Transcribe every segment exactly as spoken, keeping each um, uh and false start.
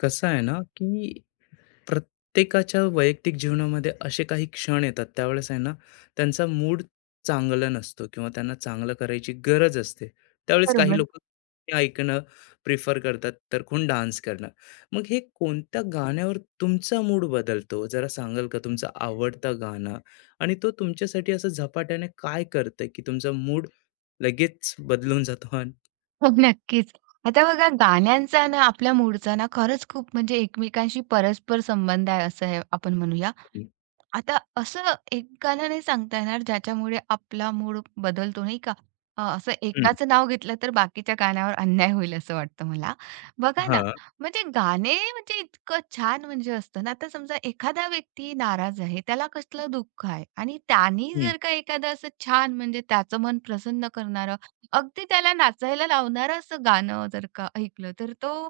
कसं आहे ना, की प्रत्येकाच्या वैयक्तिक जीवनामध्ये असे काही क्षण येतात, त्यावेळेस आहे ना, त्यांचा मूड चांगला नसतो किंवा त्यांना चांगलं करायची गरज असते. त्यावेळेस काही बरोबर. लोकं ऐकणं प्रिफर करतात, तर कोण डान्स करणं. मग हे कोणत्या गाण्यावर तुमचा मूड बदलतो? जरा सांगाल का तुमचं आवडतं गाणं आणि तो तुमच्यासाठी असं झपाट्याने काय करतंय, की तुमचा मूड लगेच बदलून जातो? आणि हो, नक्कीच. आता बघा गाण्यांचा ना आपल्या मूडचा ना खरंच खूप म्हणजे एकमेकांशी परस्पर संबंध आहे असं हे आपण म्हणूया. आता असं एकाला नाही सांगता येणार ज्याच्यामुळे आपला मूड बदलतो नाही का? अ, असं हं. एकाचं नाव घेतलं तर बाकीच्या कानावर अन्याय होईल असं वाटतं मला. बघा ना, हां. म्हणजे गाणे म्हणजे इतकं छान म्हणजे असतं ना, आता समजा एखादा व्यक्ती नाराज आहे, त्याला कसलं दुःख आहे आणि त्यानी हं. जर का एखादं असं छान म्हणजे त्याचं मन प्रसन्न करणारं, अगदी त्याला नाचायला लावणारं असं गाणं जर का ऐकलं, तर तो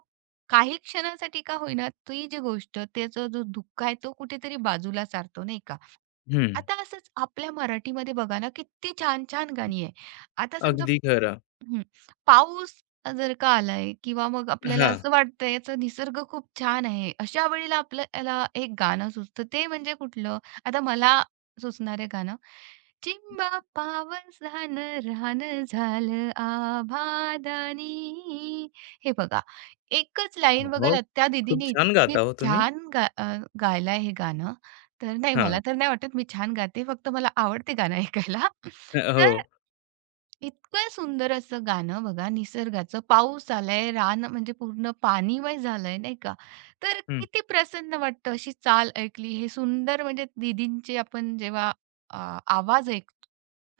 काही क्षणासाठी का होईना, ती जी गोष्ट त्याचा जो धुक्का आहे तो कुठेतरी बाजूला सारतो, नाही का? हं. आता असंच आपल्या मराठीमध्ये बघा ना, किती छान-छान गाणी आहे. आता समजा अगदी खरं. हं. पाऊस जर का आलाय किंवा मग आपल्याला हां. असं वाटतंय याचा निसर्ग खूप छान आहे. अशा वेळेला आपल्याला एक गाणं सुचतं ते म्हणजे कुठलं? आता मला सुचणारे गाणं चिंबा पावसान रान झालं आभादानी. हे बघा एकच लाईन बघा मग? लत्या खूप दीदीने छान इतकी गाता हो तुम्ही. छान गा अ, गायलंय हे गाणं. तर नाही हां. मला तर नाही वाटत मी छान गाते. फक्त मला आवडते गाणं ऐकायला. अ, हो. तर इतकं सुंदर असं गाणं बघा निसर्गाचं. पाऊस आलाय, रान म्हणजे पूर्ण पाणीमय झालंय, नाही का? तर हं. किती प्रसन्न वाटतं अशी चाल ऐकली. हे सुंदर म्हणजे दीदींचे आपण जेव्हा अ, आवाज ऐक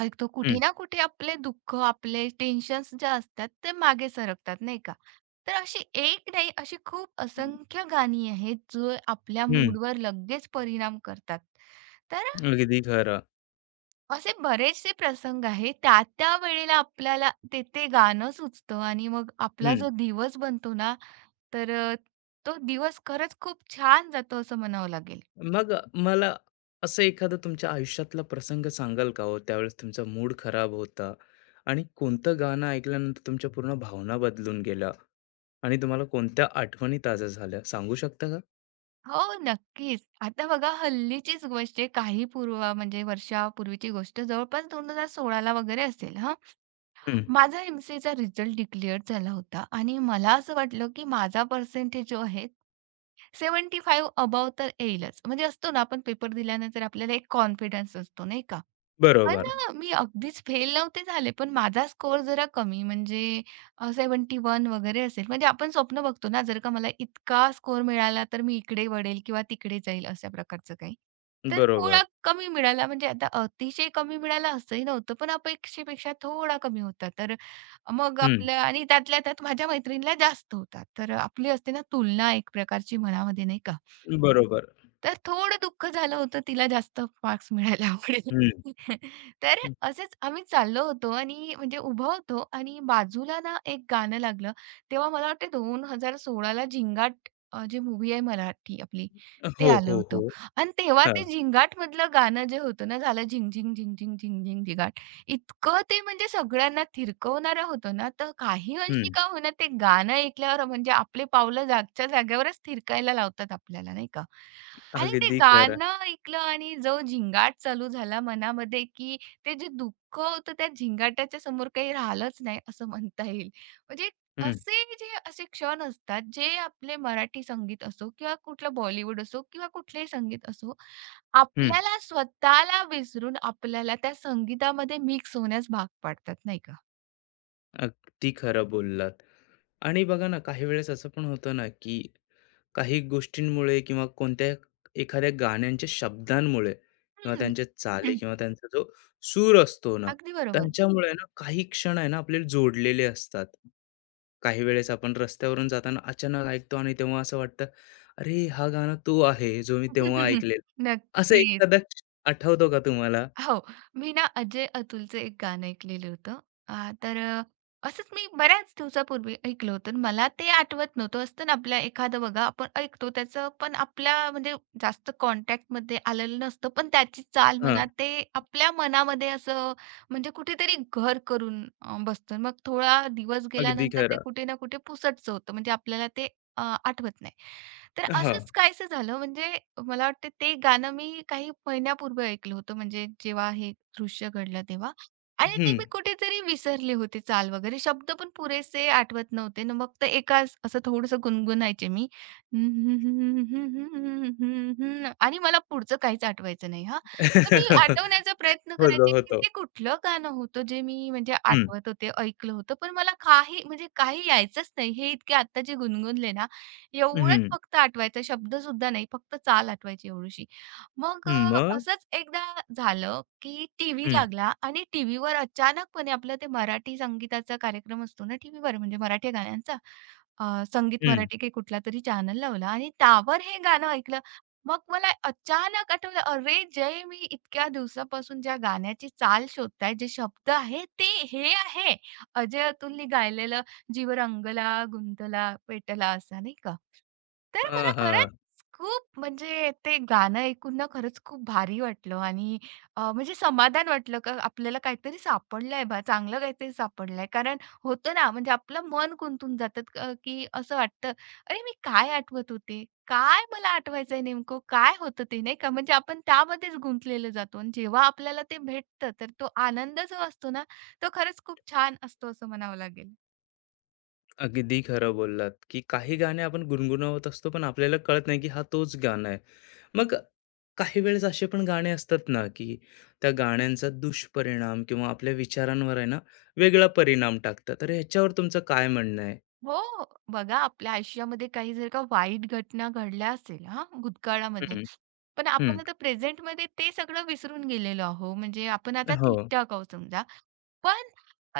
ऐकतो हं. कुठे ना कुठे आपले दुःख, आपले टेन्शन्स ज्या असतात ते मागे सरकतात, नाही का? तर अशी एक नाही, अशी खूप असंख्य गाणी आहेत, जो आपल्या हं. मूडवर लगेच परिणाम करतात. तर अगदी खरं. असे बरेचसे प्रसंग आहेत. त्या, त्या वेळेला आपल्याला ते, ते गाणं सुचतं आणि मग आपला हं. जो दिवस बनतो ना, तर अ, तो दिवस खरंच खूप छान जातो असं म्हणावं लागेल. मग अ, मला असं एखादा तुमच्या आयुष्यातला प्रसंग सांगाल का हो? त्यावेळेस तुमचा मूड खराब होता आणि कोणतं गाणं ऐकल्यानंतर तुमच्या पूर्ण भावना बदलून गेल्या आणि तुम्हाला कोणत्या आठवणी ताज्या झाल्या? सांगू शकता का? हो, नक्कीच. आता बघा हल्लीचीच गोष्ट आहे काही पूर्व म्हणजे वर्षापूर्वीची गोष्ट जवळपास दोन हजार सोळाला वगैरे असेल हां. हं. माझा एम सी चा रिझल्ट डिक्लेअर झाला होता आणि मला असं वाटलं, की माझा पर्सेंटेज जो आहे पंच्याहत्तर अबोव्ह तर येईलच. म्हणजे असतो ना, आपण पेपर दिल्यानंतर आपल्याला एक कॉन्फिडन्स असतो, नाही का? पण बरोबर. अ, मी अगदीच फेल नव्हते झाले, पण माझा स्कोर जरा कमी म्हणजे अ, एक्काहत्तर वगैरे असेल. म्हणजे आपण स्वप्न बघतो ना, जर का मला इतका स्कोर मिळाला, तर मी इकडे वळेल किंवा तिकडे जाईल अशा प्रकारचं काही. तर बरोबर. थोडा कमी मिळाला म्हणजे आता अतिशय कमी मिळाला असंही नव्हतं, पण अपेक्षेपेक्षा थोडा कमी होता. तर मग हं. आपल्या आणि त्यातल्या त्यात माझ्या मैत्रिणीला जास्त होता. तर आपली असते ना तुलना एक प्रकारची मनामध्ये नाही बरोबर. तर थोडं दुःख झालं होतं तिला जास्त मार्क्स मिळाल्यामुळे. हं. तर असेच आम्ही चाललो होतो आणि म्हणजे उभं होतो आणि बाजूला ना एक गाणं लागलं. तेव्हा मला वाटते दोन हजार ला झिंगाट अ, जी मूव्ही आहे मराठी आपली, ते हो, आलं हो, होतं हो. आणि तेव्हा हां. ते झिंगाटमधलं गाणं जे होतं ना, झालं झिंग, झिंग, झिंग, झिंग, झिंग, झिंग, झिंगाट. इतकं ते म्हणजे सगळ्यांना थिरकवणारं होतं ना, तर काही अंशी हं. का होईना ते गाणं ऐकल्यावर म्हणजे आपले पावलं जागच्या जागेवरच थिरकायला लावतात आपल्याला, नाही का? आणि ते अगदी खरं. गाणं ऐकलं आणि जो झिंगाट चालू झाला मनामध्ये, की ते जे दुःख होतं त्या झिंगाटाच्या समोर काही राहिलंच नाही असं म्हणता येईल. म्हणजे हं. असे जे असे क्षण असतात, जे आपले मराठी संगीत असो किंवा कुठलं बॉलिवूड असो किंवा कुठलंही संगीत असो, हं. आपल्याला स्वतःला विसरून आपल्याला त्या संगीतामध्ये मिक्स होण्यास भाग पाडतात, नाही का? अगदी खरं बोललात. आणि बघा ना, काही वेळेस असं पण होतं ना, की काही गोष्टींमुळे किंवा कोणत्या एखाद्या गाण्यांच्या शब्दांमुळे किंवा हं. त्यांच्या चाली हं, किंवा त्यांचा जो सूर असतो ना, अगदी बरोबर. त्यांच्यामुळे ना काही क्षण आहे ना आपल्याला जोडलेले असतात. काही वेळेस आपण रस्त्यावरून जाताना अचानक ऐकतो आणि तेव्हा असं वाटतं, "अरे, हा गाणं तो आहे जो मी तेव्हा ऐकलेलं." असं नक्कीच. एखादा क्षण आठवतो का तुम्हाला? हो. मी ना अजय अतुलचं एक गाणं ऐकलेलं होतं. अ, तर अ, असंच मी बऱ्याच दिवसापूर्वी ऐकलं होतं. मला ते आठवत नव्हतं. असतं ना आपल्या एखादं बघा आपण ऐकतो त्याचं पण आपल्या म्हणजे जास्त कॉन्टॅक्टमध्ये आलेलं नसतं. पण त्याची चाल हां, म्हणा ते आपल्या मनामध्ये असं म्हणजे कुठेतरी घर करून अ, बसतं. मग थोडा दिवस अगदी गेल्यानंतर ते खरं. कुठे ना कुठे पुसटचं होतं. म्हणजे आपल्याला ते अ, आठवत नाही. तर हां. असंच काहीसं झालं म्हणजे मला वाटतं ते गाणं मी काही महिन्यापूर्वी ऐकलं होतं म्हणजे जेव्हा हे दृश्य घडलं तेव्हा आणि ते हं. मी कुठेतरी विसरले होते चाल वगैरे शब्द पण पुरेसे आठवत नव्हते ना मग तर एकाच असं थोडंसं गुणगुणायचे मी. आणि मला पुढचं काहीच आठवायचं नाही हा. तर मी आठवण्याचा प्रयत्न होतो, करायचे की होतो. ते कुठलं गाणं होतं जे मी म्हणजे हं. आठवत होते ऐकलं होतं पण मला काही म्हणजे काही यायचंच नाही हे इतके आता जे गुणगुणले ना हं. एवढंच हं. फक्त आठवायचं, शब्द सुद्धा नाही, फक्त चाल आठवायची एवढीशी. मग अ, मग? असंच एकदा झालं, की टीव्ही हं. लागला आणि टीव्हीवर अचानकपणे आपलं ते मराठी संगीताचा कार्यक्रम असतो ना टीव्हीवर, म्हणजे मराठी गाण्यांचा. अ, संगीत हं. मराठी काही कुठलातरी चॅनल लावला आणि त्यावर हे गाणं ऐकलं. मग मला अचानक आठवलं, अरे जय मी इतक्या दिवसापासून ज्या गाण्याची चाल शोधताय, जे शब्द आहे ते हे आहे. अजय अतुलनी गायलेलं "जीव रंगला, गुंतला, पेटला" असा नाही का. तर मला हां, खरंच हां. खूप म्हणजे ते गाणं ऐकून ना खरंच खूप भारी वाटलं आणि अ, म्हणजे समाधान वाटलं, का आपल्याला काहीतरी सापडलंय बा, चांगलं काहीतरी सापडलंय. कारण होतं ना, म्हणजे आपलं मन गुंतून जातं अ, की असं वाटतं, "अरे, मी काय आठवत होते? काय मला आठवायचंय नेमकं? काय होतं ते?" नाही का? म्हणजे आपण त्यामध्येच गुंतलेलं जातो आणि जेव्हा आपल्याला ते भेटतं, तर तो आनंद जो असतो ना, तो खरंच खूप छान असतो असं म्हणावं लागेल. अगदी खरं बोललात, की काही गाणे आपण गुणगुणवत असतो, पण आपल्याला कळत नाही, की हा तोच गाणं आहे. मग काही वेळेस असे पण गाणे असतात ना, की त्या गाण्यांचा दुष्परिणाम किंवा आपल्या विचारांवर आहे ना, वेगळा परिणाम टाकतात. तर ह्याच्यावर तुमचं काय म्हणणं आहे? हो, बघा आपल्या आयुष्यामध्ये काही जर का वाईट घटना घडल्या असेल हां, भूतकाळामध्ये, हं. पण आपण हं. आता प्रेझेंटमध्ये ते सगळं विसरून गेलेलो आहो. म्हणजे आपण आता हो. ठीक आहोत समजा. पण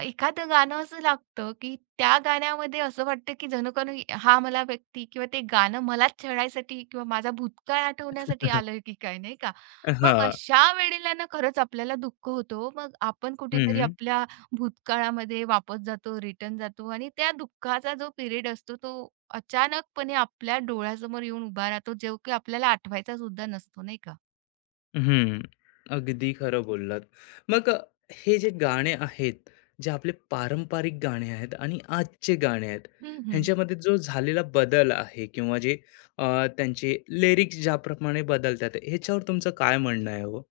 एखादं गाणं असं लागतं, की त्या गाण्यामध्ये असं वाटतं, की जणू काही हा मला व्यक्ती किंवा ते गाणं मलाच छळायसाठी किंवा माझा भूतकाळ आठवण्यासाठी आलंय की काय, नाही का? मग हां. अशा वेळेला ना खरंच आपल्याला दुःख होतो हो. मग आपण कुठेतरी हं. आपल्या भूतकाळामध्ये वापस जातो, रिटर्न जातो आणि त्या दुःखाचा जो पिरियड असतो तो अचानकपणे आपल्या डोळ्यासमोर येऊन उभा राहतो, जो की आपल्याला आठवायचा सुद्धा नसतो, नाही का? हं, अगदी खरं बोललात. मग अ, हे जे गाणे आहेत, जे आपले पारंपरिक गाणे आहेत आणि आजचे गाणे आहेत, हं, हं. ह्यांच्यामध्ये जो झालेला बदल आहे किंवा जे अ, त्यांचे लिरिक्स ज्याप्रमाणे बदलतात, ह्याच्यावर तुमचं काय म्हणणं आहे हो?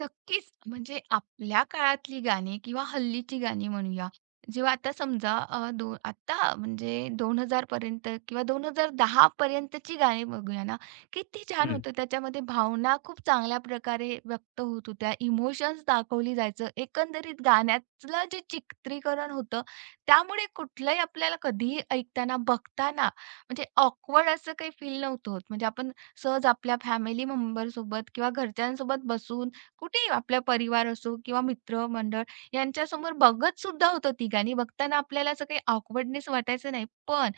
नक्कीच. म्हणजे आपल्या काळातली गाणी किंवा हल्लीची गाणी म्हणूया, जेव्हा आता समजा अ, दो आता म्हणजे दोन हजार पर्यंत किंवा दोन हजार दहा पर्यंतची गाणी बघूया ना, किती छान हं. होतं. त्याच्यामध्ये भावना खूप चांगल्या प्रकारे व्यक्त होत होत्या. इमोशन्स दाखवली जायचं. एकंदरीत गाण्यातलं जे चित्रीकरण होतं, त्यामुळे कुठलंही आपल्याला कधीही ऐकताना, बघताना म्हणजे ऑकवर्ड असं काही फील नव्हतं होत. म्हणजे आपण सहज आपल्या फॅमिली मेंबरसोबत किंवा घरच्यांसोबत बसून कुठेही आपला परिवार असो किंवा मित्रमंडळ यांच्यासमोर बघत सुद्धा होतो ती गाणी. बघताना आपल्याला असं काही ऑकवर्डनेस वाटायचं नाही. पण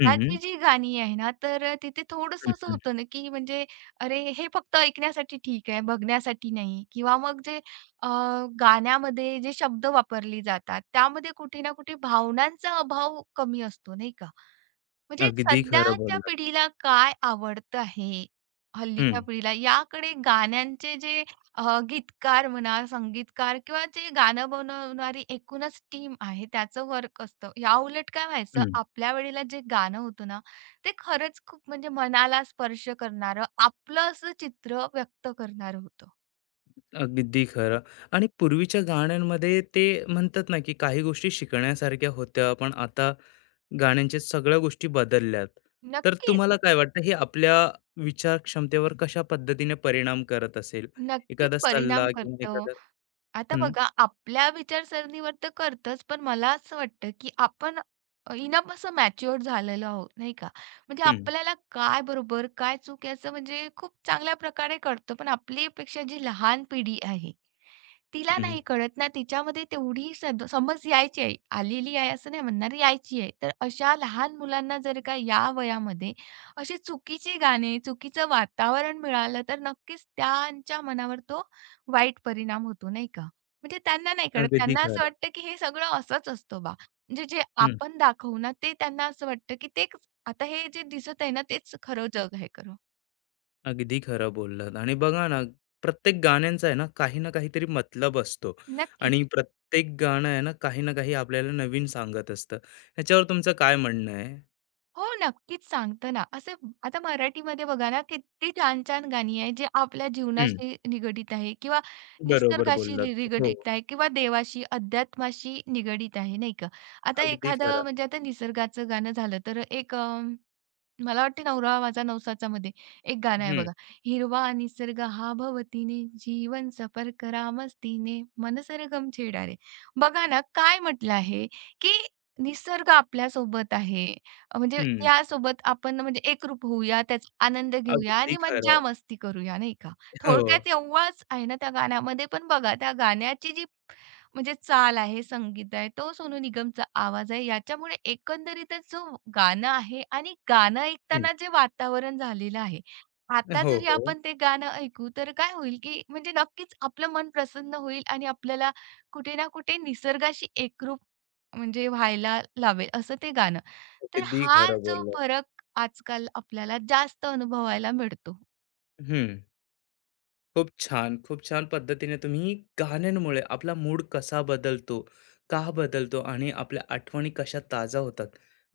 हं. जी गाणी आहे ना, तर अ, तिथे हं. थोडंसं असं हं. होतं ना, की म्हणजे अरे, हे फक्त ऐकण्यासाठी ठीक आहे, बघण्यासाठी नाही किंवा मग जे अ, गाण्यामध्ये जे शब्द वापरले जातात, त्यामध्ये कुठे ना कुठे भावनांचा अभाव कमी असतो, नाही का? म्हणजे अगदी खरं सध्याच्या बोललात. पिढीला काय आवडतं आहे? हल्लीच्या हं. पिढीला याकडे गाण्यांचे जे अ, गीतकार म्हणा, संगीतकार किंवा जे गाणं बनवणारी एकूणच टीम आहे त्याचं वर्क असतं. याउलट काय व्हायचं हं. आपल्या वेळेला जे गाणं होतं ना, ते खरंच खूप म्हणजे मनाला स्पर्श करणारं, आपलं असं चित्र व्यक्त करणारं होतं. अगदी खरं आणि पूर्वीच्या गाण्यांमध्ये ते म्हणतात ना, की काही गोष्टी शिकण्यासारख्या होत्या, पण आता गाण्यांच्या सगळ्या गोष्टी बदलल्यात. तर नक्कीच, तुम्हाला काय वाटतं हे आपल्या विचार क्षमतेवर कशा पद्धतीने परिणाम करत असेल? नक्कीच एखादा परिणाम सल्ला किंवा करतो. एखादा आता हं. बघा, आपल्या विचारसरणीवर तर करतंच, पण मला असं वाटतं, की आपण अ, इनफ असं मॅच्युअर्ड झालेलो आहोत, नाही का? म्हणजे हं. आपल्याला काय बरोबर, काय चूक याचं म्हणजे खूप चांगल्या प्रकारे कळतं. पण आपली पेक्षा जी लहान पिढी आहे तिला हं. नाही कळत ना, तिच्यामध्ये तेवढी सद समज यायची आहे. आलेली आहे असं नाही म्हणणार, यायची आहे. तर अशा लहान मुलांना जर का या वयामध्ये अशी चुकीची गाणी, चुकीचं वातावरण मिळालं, तर नक्कीच त्यांच्या मनावर तो वाईट परिणाम होतो, नाही का? म्हणजे त्यांना नाही कळत. अगदी त्यांना असं खरं. वाटतं, की हे सगळं असंच असतं बा. म्हणजे जे हं, आपण दाखवू ना, ते त्यांना असं वाटतं, की तेच आता हे जे दिसत आहे ना, तेच खरं जग आहे खरं. अगदी खरं बोललात आणि बघा ना, प्रत्येक गाण्यांचा आहे ना, काही ना काहीतरी मतलब असतो नक्कीच. आणि प्रत्येक गाणं आहे ना, काही ना काही आपल्याला नवीन सांगत असतं. ह्याच्यावर तुमचं काय म्हणणं आहे? हो, नक्कीच सांगतो ना. असं आता मराठीमध्ये बघा ना, किती छान-छान गाणी आहेत, जे आपल्या हं, जीवनाशी निगडीत आहे किंवा बरोबर निसर्गाशी बोललात. नि हो, निगडीत आहे किंवा देवाशी, अध्यात्माशी निगडीत आहे, नाही का? आता अगदी एखादं खरं. म्हणजे आता निसर्गाचं गाणं झालं, तर एक मला वाटते नवरा माझा नवसाचा मध्ये एक गाणं आहे हं. बघा. हिरवा निसर्ग हा भवतीने, जीवन सफर करा मस्तीने, मन सरगम छेडा रे. बघा ना, काय म्हटलं आहे, की निसर्ग आपल्यासोबत आहे. अ, म्हणजे हं. त्यासोबत आपण म्हणजे एकरूप होऊया, त्याचा आनंद घेऊया अगदी आणि मज्जा खरं. मस्ती करूया, नाही का? हो. थोडक्यात एवढंच आहे ना त्या गाण्यामध्ये. पण बघा, त्या गाण्याची जी म्हणजे चाल आहे, संगीत आहे, तो सोनू निगमचा आवाज आहे. याच्यामुळे एकंदरीतच जो गाणं आहे आणि गाणं ऐकताना जे वातावरण झालेलं आहे. आता हो, जरी हो. आपण ते गाणं ऐकू, तर काय होईल, की म्हणजे नक्कीच आपलं मन प्रसन्न होईल आणि आपल्याला कुठे ना कुठे निसर्गाशी एकरूप म्हणजे व्हायला लावेल असं ते गाणं. तर अगदी हा खरं जो बोललात. फरक आजकाल आपल्याला जास्त अनुभवायला मिळतो. हं. खूप छान, खूप छान पद्धतीने तुम्ही गाण्यांमुळे आपला मूड कसा बदलतो, का बदलतो आणि आपल्या आठवणी कशा ताजा होतात,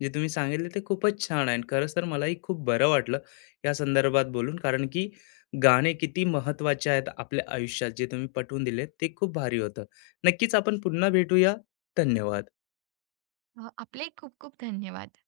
जे तुम्ही सांगितले ते खूपच छान आहे. आणि खरंच तर मलाही खूप बरं वाटलं या संदर्भात बोलून, कारण की गाणे किती महत्त्वाचे आहेत आपल्या आयुष्यात, जे तुम्ही पटवून दिले ते खूप भारी होतं. नक्कीच आपण पुन्हा भेटूया. धन्यवाद. अ, आपले खूप खूप धन्यवाद.